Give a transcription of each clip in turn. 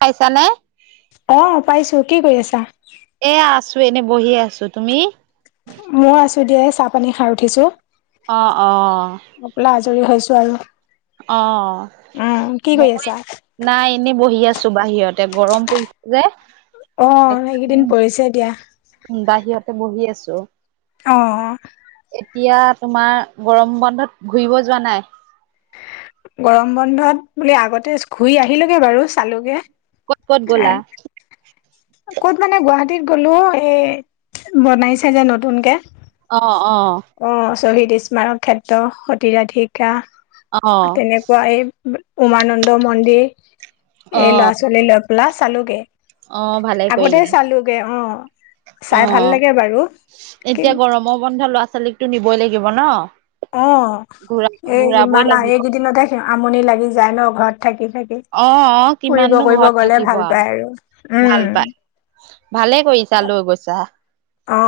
পাইছানে? অ পাইছো, কি কৰি আছা? এ আছো এনে বহি আছো, তুমি? মই আছো দিয়া। এ চাহ-পানী খাই উঠিছো। অ', অ', হৈ পেলাই আজৰি হৈছো আৰু। অ, উম কি কৰি মই আছা নাই এনেই বহি আছো বাহিৰতে গৰম পৰিছে যে। অ এইকেইদিন পৰিছে দিয়া। বাহিৰতে বহি আছো। অ এতিয়া তোমাৰ গৰম বন্ধত ঘূৰিব যোৱা নাই? গৰম বন্ধত বোলি আগতে ঘূৰি আহিলোগে বাৰু চালোগে কত কত গলা? [inaudible] ক'ত মানে গুৱাহাটীত গ'লো। এই বনাইছে যে নতুনকে। অ-অ। অ শ্বহীদ স্মাৰক ক্ষেত্ৰ, সতীৰাধিকা অ', তেনেকুৱা এ উমানন্দ মন্দিৰ, এই অ', ল'ৰা- ছোৱালী লগ লা চালোগে, অ ভালে আগতে কৰিলা চালোগে অ। অ, চাই ভাল লাগে বাৰু কি এতিয়া গৰমৰ বন্ধ ল'ৰা ছোৱালীকতো নিবই লাগিব ন? অ, ঘূৰা এই ঘূৰাবই ইমান আও লাগিব এইকেইদিনতে আমনি লাগি যায় ন ঘৰত থাকি থাকি? অ অ ফুৰিব কিমাননো কৰিব ঘৰত গ'লে থাকিব ভাল আও পায় আৰু উম। ভাল পা, ভালে কৰিছা লৈ গৈছা। অ,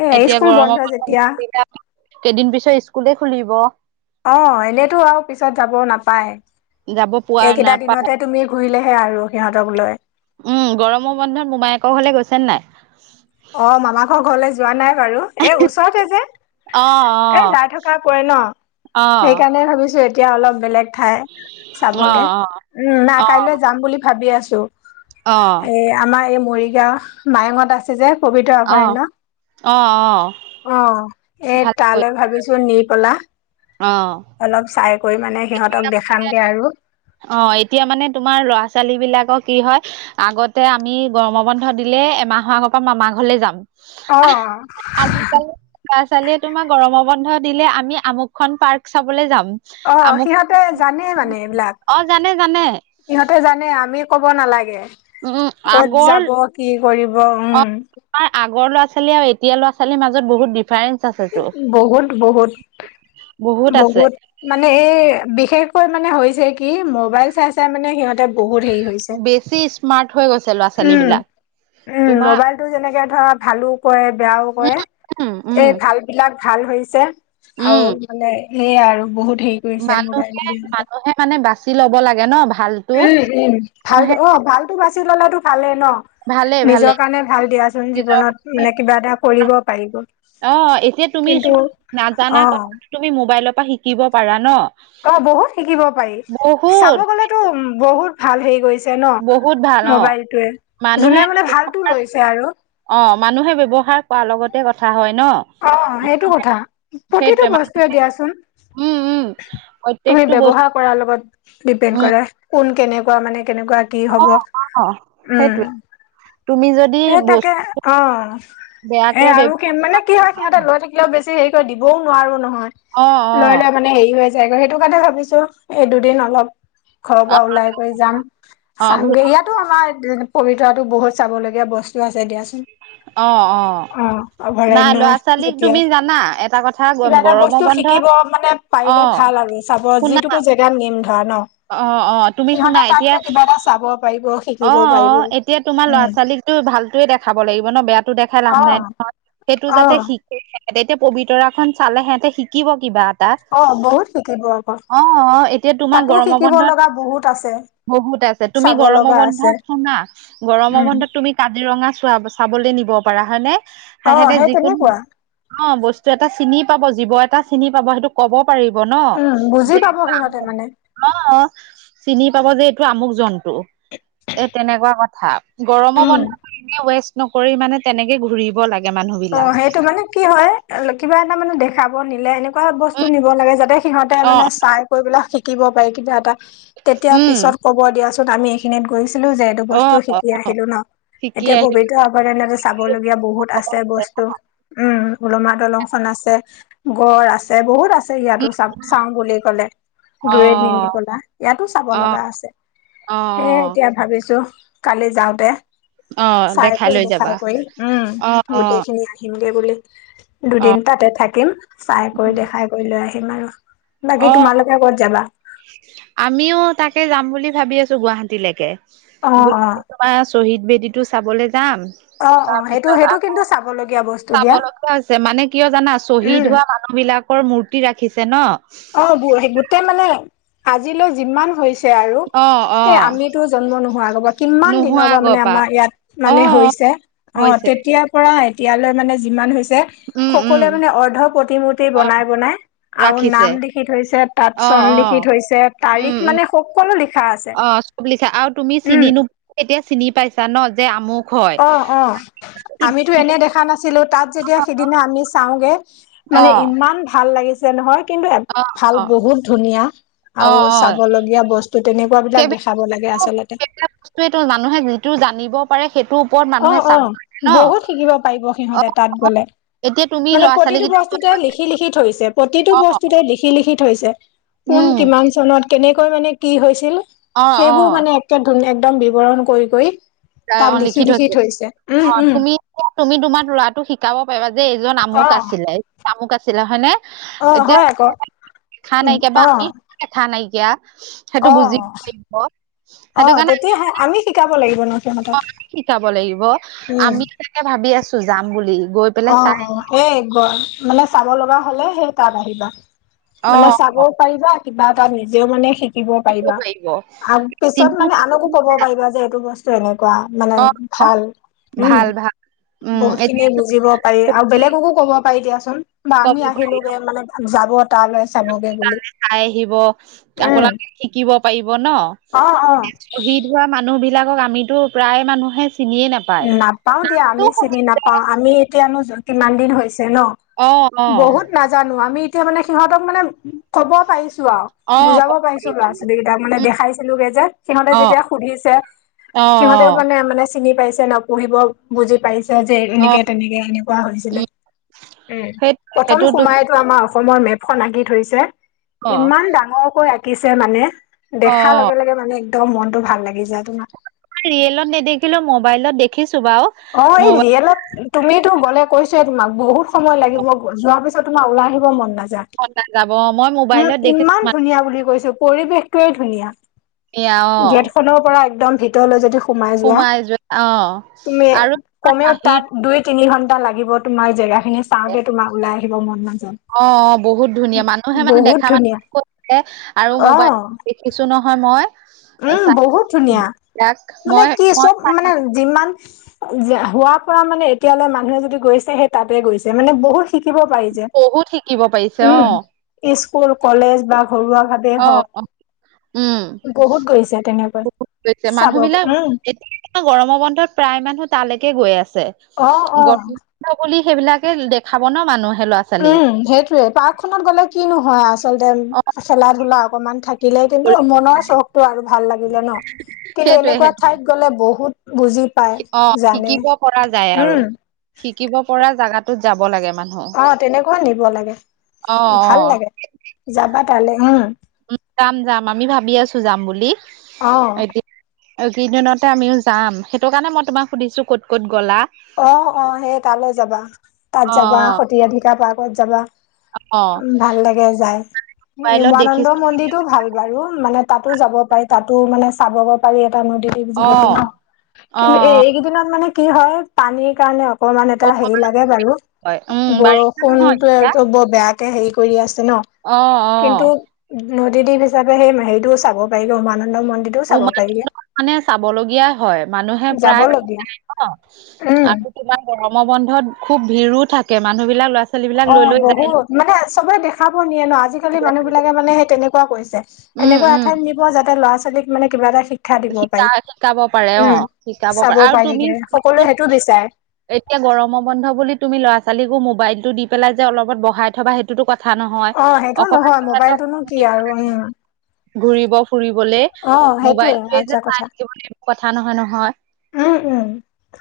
এ হেৰি এতিয়া স্কুল গৰমৰ বন্ধ যেতিয়া কেইদিন পিছত স্কুলে খুলিব অ এনেতো আৰু পিছত যাবও নাপায় যাব পোৱা এইকেইটা নাপায় দিনতে তুমি ঘূৰিলেহে আৰু সিহঁতক লৈ উম গৰমৰ বন্ধত মোমায়েকৰ ঘৰলে গৈছে নাই? অ মামাকৰ ঘৰলৈ যোৱা নাই বাৰু। এ ওচৰতে যে অ এ যাই থকা পৰে ন অ সেইকাৰণে ভাবিছো এ এতিয়া অলপ বেলেগ ঠাই অ চাবগে উম না অ কাইলৈ যাম বুলি ভাবি আছো। অ অ এ আমাৰ এই মৰিগাঁও মায়ঙত আছে যে পবিত্ৰ অ অভয়াৰণ্য অ অ অ এই ভালকৈ তালৈ ভাবিছো নিপলা অ অলপ চাই কৰি মানে সিহঁতক দেখামগে আৰু। অ এতিয়া মানে তোমাৰ ল'ৰা ছোৱালী বিলাকৰ কি হয় আগতে আমি গৰমৰ বন্ধ দিলে এমাহৰ আগৰ পৰা মামাৰ ঘৰলে যাম। আহ অ', আজিকালি ল'ৰা ছোৱালীয়ে তোমাক গৰম বন্ধ দিলে আমি আমুকখন পাৰ্ক চাবলে যাম। অ আমুক সিহঁতে জানে মানে? অ জানে জানে। ইহতে জানে আমি কব নালাগে। উম কত আগৰ যাব কি কৰিব উম। আই আগৰ ল'ৰা ছোৱালী আৰু এতিয়া ল'ৰা ছোৱালীৰ মাজত বহুত ডিফাৰেন্ঞ্চ আছেতো বহুত বহুত বহুত মানে এই বিশেষকৈ মানে হৈছে কি মবাইল চাই চাই মানে সিহঁতে বহুত হেৰি হৈ। বেছি স্মাৰ্ট হৈ গৈছে ল'ৰা ছোৱালী বিলাক। উম তোমাৰ মোবাইলটো যেনেকে ধৰা ভালো কৰে বেয়াও কৰে উম উম এই ভাল বিলাক ভাল হৈছে আৰু উম মানে সেয়াই আৰু বহুত সেই। ঘূৰিছে মোবাইল মানুহে দি মানুহে মানে বাচি লব লাগে ন ভালতো সিহঁতক উম উম ভাল মানুহে অ ভাল টো বাচছি ললেতো ভালেই ন। ভালে ভালে নিজৰ কাৰণে ভাল দিয়াচোন নিজৰ জীৱনত মানে কিবা এটা কৰিব পাৰিব। অ এতিয়া তুমি কিন্তু চোৱা অ নাজানা কথা তুমি মোবাইলৰ পৰা শিকিব পাৰা ন অ বহুত শিকিব পাৰি চাব বহুত গলেতো বহুত ভাল হেৰি গৈ টেন বহুত ভাল অ মোবাইলটোৱে মানুহে যোনে মানে ভালতো লৈছে আৰু অ মানুহে ব্যৱহাৰ কৰা লগতে কথা হয় ন। অ সেইটো কথা প্ৰতিটো সেইটোৱে মান বস্তুয়ে দিয়াচোন উম উম তুমি প্ৰত্যেকটো বস্তু ব্যৱহাৰ কৰাৰ লগত ডিপেণ্ড উম কৰে, কোন কেনেকুৱা মানে কেনেকুৱা কি অ হ'ব অ উম। সেইটোৱে তুমি যদি এ তাকে বস্তু অ এ বেয়াকে আৰু ব্যৱহাৰ কি মানে কি হয়। এই, সিহঁতে লৈ থাকিলেও, বেছি হেৰি কৰি দিবও নোৱাৰোঁ নহয়। অ অ লৈ লৈ মানে, হেৰি হৈ যায় ক'! সেইটো কাৰণে ভাবিছোঁ, এই, দুদিন অলপ ঘৰৰ অ পৰা ওলাই কৰি যাম, অ ঘ চামগে ইয়াত। এইতো আমাৰ, পবিতৰাটো বহুত চাবলগীয়া বস্তু আছে দিয়া। অ নাই অভয়াৰণ্য ল'ৰা ছোৱালীক যেতিয়া তুমি জানা এটা কথা গম কিবা এটা গৰমৰ বস্তু বন্ধ শিকিব মানে অ পাৰিলে ভাল আৰু চাব শুনা যিটোকো এতিয়া নিম ধৰা ন অ অ তুমি শুনা সিহঁতে তাত এতিয়া গৈ কিবা এটা চাব পাৰিব অ শিকিব অ পাৰিব এতিয়া তোমাৰ ল'ৰা উম ছোৱালীকতো ভালটোৱে দেখাব লাগিব ন বেয়াটো দেখাই অ লাভ নাই নহয়। সেইটো অ যাতে, শিকে। সিহঁতে এতিয়া, পবিতৰা খন চালে, সিহঁতে শিকিব কিবা। তাত। অ বহুত শিকিব আকৌ অ'! অ'! এতিয়া, তোমাৰ তাতো গৰমত শিকিব বন্ধত, লগা বহুত আছে বহুত আছে। তুমি চাব গৰম লগা আছে। বন্ধত, শুনা! গৰমৰ উম। বন্ধত তুমি, কাজিৰঙা চোৱা, চাবলৈ নিব পাৰা? হয় নে! অ সেহেঁতে সেই যিকোন তেনেকুৱা অ'! বস্তু এটা চিনি পাব, জীৱ এটা চিনি পাব। সেইটো, ক'ব পাৰিব উম ন'! বুজি পাব সিহঁতে [unintelligible] মানে। অ'! চিনি পাব যে, এইটো আমুক জন্তু! এ, তেনেকুৱা কথা। গৰমৰ উম। বন্ধত, এনে ৱেষ্ট নকৰি মানে, তেনেকে ঘূৰিব লাগে। মানুহ বিলাক অ'! সেইটো মানে, কি হয়, কিবা এটা মানে, দেখাব নিলে, এনেকুৱা বস্তু উম নিব লাগে। যাতে সিহঁতে অ মানে, চাই কৰি পেলাই শিকিব পাৰি, কিবা এটা। তেতিয়া, উম পিছত ক'ব দিয়াচোন! আমি এইখিনিত গৈছিলোঁ যে, এইটো অ বস্তু অ শিকি আহিলোঁ ন'। শিকি এতিয়া, আহিল পবিতৰা অভয়াৰণ্যত আছ চাবলগীয়া বহুত আছে, বস্তু। উম! ওলমা দলংখন আছে, গড় আছ এই, বহুত আছে ইয়াতো, চা, চাওঁ বুলি ক'লে। অ দূৰে নিনি [unintelligible] ইয়াতো চাব লগা আছে। অ' সেয়ে অ' অ'! এতিয়া, ভাবিছোঁ! কালি যাওঁতে, অ চাই কৈ লৈ দেখাই যাবা কৈ, উম! অ অ গোটেইখিনি আহিমগে বুলি। অ', দুদিন তাতে থাকিম। চাই কৰি, দেখাই কৰি লৈ আহিম আৰু। বাকী অ', তোমালোকে ক'ত যাবা? আমিও, তাকে যাম বুলি ভাবি আছোঁ! গুৱাহাটীলেকে। অ অ তোমাৰ শ্বহীদ বেদীটো চাবলৈ যাম। অ অ সেইটো তাৰপিছত, সেইটো আকৌ কিন্তু চাবলগীয়া বস্তু দিয়া চাবলগীয়া হৈছে। মানে, কিয় জানা? শ্বহীদ উম হোৱা মান মানুহ বিলাকৰ মূৰ্তি ৰাখিছে ন'। অ'! গোটেই মানে, আজিলৈ যিমান হৈছে আৰু। অ', এই, অ', আমিতো জন্ম নোহোৱা আগৰ পৰা, কিমান দিনৰ নোহোৱা পৰা আগৰ মানে, আমাৰ ইয়াত মানে অ', অ', হৈছে? অ'! হৈছে তেতিয়াৰ পৰা, এতিয়ালৈ মানে, যিমান হৈছে উম, উম। সকলোৱে মানে, অৰ্ধ প্ৰতিমূৰ্তি অ', বনাই বনাই আৰু ৰাখিছে নাম লিখি থৈছে। তাত, অ', চন লিখি অ', থৈছে। উম, তাৰিখ উম, মানে, সকলো লিখা আছে। অ', চব লিখা আৰু তুমি উম চিনি নো, এতিয়া চিনি পাইছা ন'? যে, আমুক। হয়। অ' অ! আমিতো এনে, দেখা নাছ ছিলো। তাত যেতিয়া, সিদিনা আমি চাওঁগে। মানে, অ', ইমান ভাল লাগিছে নহয়! কিন্তু, অ', ভাল অ', বহুত ধুনীয়া! আৰু অ', অ', চাবলগীয়া বস্তু, তেনেকুৱা বিলাক দেখাব লাগে আচলতে। সেইটোৱেটো! মানুহে যিটো জানিব। পাৰে সেইটোৰ ওপৰত মানুহে অ' চাব অ'! লাগে ন বহুত শিকিব পাৰিব, অ সিহঁতে তাত গ'লে। এতিয়া তুমি মানে, ল'ৰা ছোৱালী প্ৰতিটো বস্তুতে, কেইটা লিখি লিখি থৈছে, প্ৰতিটো অ বস্তুতে, লিখি লিখি থৈছে। কোন, উম কিমান চনত? কেনেকৈ মানে, কি হৈছিল? অ অ সেইবোৰ মানে [unintelligible] একদম বিৱৰণ কৰি কৰি তাই তাত অ'! লিখি লিখিত লিখি থৈছে। উম অ'! উম তুমি? তুমি, তোমাৰ ল'ৰাটোক শিকাব পাৰিবা? যে, এইজন অ আমুক আছিলে, এই আমুক আছিলে। হয় নে? অ'! হয়, আ'ক। দেখা নাইকিয়া বা আমি দেখা নাইকিয়া। সেইটো, অ বুজি [unintelligible] সেইটো অ'! তেতিয়াহে, আমি শিকাব লাগিব ন'? সিহঁতক অ'! আমি শিকাব লাগিব। উম আমি, তাকে ভাবি আছোঁ যাম বুলি। গৈ পেলাই অ' চাই অ'! এই, [unintelligible] মানে, চাব লগা হ'লে, সেই তাত আহিবা। অ মানে চাবও পাৰিবা কিবা এটা নিজেও মানে শিক- শিকিব পাৰিবা? আৰু পিছত চিন্তা মানে, আনকো ক'ব পাৰিবা যে, এইটো বস্তু এনেকুৱা। মানে অ অ ভাল উম ভাল ভাল উম বহুত খিনি এতিয়া বুজ- জিব পাৰি আৰু বেলেগকো কব পাৰি দিয়াচোন বা ক'ব আমি পাৰি আহিলোগে মানে যাব তালৈ চাবগে। বুলি তাই চাই আহিব উম আপোনালোকে শিকিব পাৰিব ন, অ অ বীৰ শ্বহীদ ভোৱা মানুহ বিলাকক আমিতো প্ৰায় মানুহে চিনিয়ে নাপ- নাপাও দিয়া আমি চিনি নাপাও আমি এতিয়ানো কিমান দিন হৈছে ন। অ অ। বহুত নাজানো আমি এতিয়া মানে সিহঁতক মানে ক'ব পাৰিছো আও অ বুজাব ক'ব পাৰিছো ল'ৰা ছোৱালীক। তিয়া মানে উম, দেখাইছিলোগে যে সিহঁতে অ যেতিয়া সুধিছে অ অ সিহঁতেও মানে মানে চিনি পাইছ- নপঢ়িব বুজি পাইছ- যে অ এনেকে তেনেকে এনেকুৱা হৈছিলে। উম উম সেই প্ৰথম সেইটো তুমি সোমাইতো আমা- অসমৰ মেপখন আঁকি থৈছে। অ ইমান ডাঙৰকৈ আঁকিছে মানে অ দেখাৰ লগে লগে মানে একদম মনতটো ভাল লাগি যায় তোমাক। ৰিয়েলত নেদখিলো মোবাইলত দেখিছো বাও। অ এই ৰিয়েলত তুমিতো গ'লে কৈছোয়ে তোমাক বহু সময় লাগিব যোৱাৰ পিছত তোমাৰ ওলাই আহিব মন নায- যা, মন নাযাব মই উম মোবাইলত দেখিছো ইমান ধুনীয়া বুলি কৈছো পৰিৱেশ কেই ধুনীয়া, মানুহ অ গেট খনৰ পৰা একদম ভিতৰলৈ যদি সোমাই যোৱা অ তুমি আৰু কমেও তাত বাহিৰ দুই তিনি ঘন্টা লাগিব তোমাৰ জেগা খিনি চাওঁতে তোমাক ওলাই আহিব মন নাজাব- অ বহুত ধুনীয়া মানুহে মানে দেখা মানুহ কৈছে আৰু মোবাইল অ', দেখিছো নহয় মই। উম চাই বহুত ধুনীয়া তাক মানে মই কি মই চব মানে যিমান হোৱা পৰা মানে এতিয়ালৈ মানুহে যদি গৈছে সেই তাতে গৈছে মানে বহুত শিকিব পাৰি যে বহুত শিকিব পাৰিছে উম অ', স্কুল, কলেজ বা ঘৰুৱাভাৱে অ অ উম বহুত গৈছে তেনেকৈ বহুত গৈছে চাব মানুহ বিলাক উম, এতিয়া গৰমৰ বন্ধত প্ৰায় মানুহ তালৈকে গৈ আছে অ', অ'। [unintelligible] বুলি সেইবিলাকে দেখাব ন মানুহে ল- উম সেইটোয়ে পাৰ্কখনত গ'লে কিনো হয়। আচলতে অ', খেলা ধূলা অকনমান থাক- দিলে কিন্তু মনৰ চখতটো আৰু ভাল লাগিলে ন। কিন্তু সেইটোৱে এনেকুৱা সেইটোৱে ঠাইত গ'লে বহুত বুজি পায় অ জানে শিকিব পৰা যায় আৰু উম শিকিব পৰা জাগাটোত যাব লাগে মান- অ তেনেকুৱা নিব লাগে ভাল অ', লাগে যাবা তালে, উম। যাম যাম আমি ভাবি আছো যাম বুলি। অ এতি- অ কেইদিনতে আমিও যাম। সেইটো কাৰণে মই তোমাক সুধিছো ক'ত ক'ত গ'লা। অ অ সেই তালৈ যাবা তাত অ যাবা সতিৰাধিকা পাৰ্কত যাবা। অ উ ভাল লাগে যায় মোবাইলত উমানন্দ দেখিছো মন্দিৰটো ভাল। বাৰু মানে তাতো যাব পাৰি তাতো মানে চাব পাৰি এটা নদী দ্বীপ অ যিহেতু ন। অ কিন্তু এই অ এইকেইদিনত মানে কি হয় পানীৰ কাৰণে অকমান এটা হেৰি লাগে বাৰু হয় উম বাৰিষা নহয় এতিয়া বৰষুণতোটো বৰ বেয়া তে হেৰি কৰি আছে ন। অ অ কিন্তু নদীদ্বীপ হিচাপে সেই হেৰিটোও চাব পাৰি ন উমানন্দ মন্দিৰ। উমানন্দ মানে চাব লগীয়া হয়। মানুহে প্ৰায় যাবলগীয়া [unintelligible] অ উম আৰু তোমাৰ গৰম বন্ধত খুব ভিৰো থাকে মানুহ বিলাক ল'ৰা ছোৱালী বিলাক লৈ অ' লৈ যায় ন বহুত মানে চবে দেখাব নিয়ে ন আজিকালি মানুহ বিলাকে মানে সেই তেনেকুৱা কৰিছে। উম এনেকুৱা উম এঠাইত নিব যাতে ল'ৰা ছোৱালক মানে কিবা এটা শিক শিক্ষা দিব শিকা পাৰি শিকাব পাৰে অ উম শিকাব পাৰে চাব আৰু পাৰি তুমি [unintelligible] চাবাচোন সকলোৱে সেইটো বিচাৰে। এতিয়া গৰমৰ বন্ধ বুলি তুমি ল'ৰা ছোৱালীকো মোবাইলটো দি পেলাই যে অলপত বহাই থবা সেইটো টোতো কথা নহয়, অ সেইটো অকমান নহয় [unintelligible] মোবাইলটোনো কি আৰু উম ঘুৰিব ফুৰিবলে অ সেইটোয়ে মোবাইলটোৱে আজা চাই কথা থাকিব লাগিব কথা নহয় নহয়। উম উম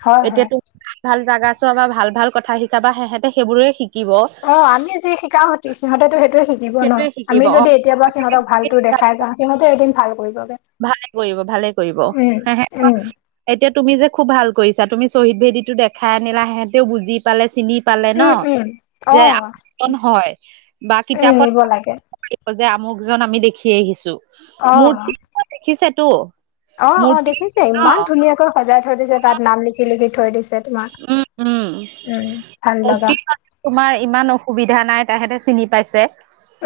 হয় হয় এতিয়াতো ভাল ভাল জাগা চোৱা বা ভাল ভাল কথা শিকাবা সিহঁতে সেইবোৰে শিকিব। অ' আমি যি শিকাওঁ সিহতেতো সেইটোয়ে শি দিব ন সেইটোৱে শিকিব আমি অ যদি এতিয়াৰ পৰা সিহঁতক ভালতো দেখাই যাওঁ সিহঁতেও এদিন ভাল কৰিব। [unintelligible] ভালে কৰিব ভালে কৰিব উম এতিয়া তুমি যে খুব ভাল কৰিছা তুমি শ্বহীদ ভেদীতো দেখাই আনিলা হেঁতেও বুজি পালে চিনি পালে ন উম উম অ যে আ হয় বা উম নিব কিতাপত লাগে যে আমুকজন আমি দেখি আহিছো অ মূৰ্তি দেখিছে তো। অ', অ' দেখিছো ইমান ধুনীয়াকৈ সজাই থৈ দিছে তাত নাম লিখি-লিখি থৈ দিছে। তোমাক উম উম উম ভাল মূৰ্তি লাগা। তোমাৰ ইমান অসুবিধা নাই তাহেতে চিনি পাইছে।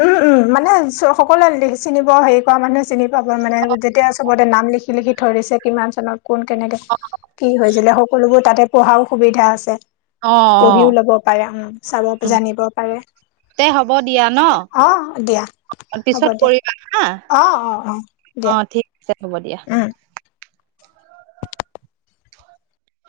উম-উম মানে সকলোৱে চিনিব হেৰি কৰা মানুহে চিনি পাব মানে যেতিয়া চবতে নাম লিখি-লিখি থৈ দিছে কিমান চনত কোন কেনেকা [unintelligible] কি হৈছিলে সকলোবোৰ তাতে পঢ়াও সুবিধা আছে। অ অ পঢ়িও লব পাৰে উম চাব উ জানিব পাৰে। তে হ'ব দিয়া ন। অ দিয়া হ'ব পিছত দিয়া কৰিবা হা অ অ অ দিয়া অ' ঠিক আছে হ'ব দিয়া। উম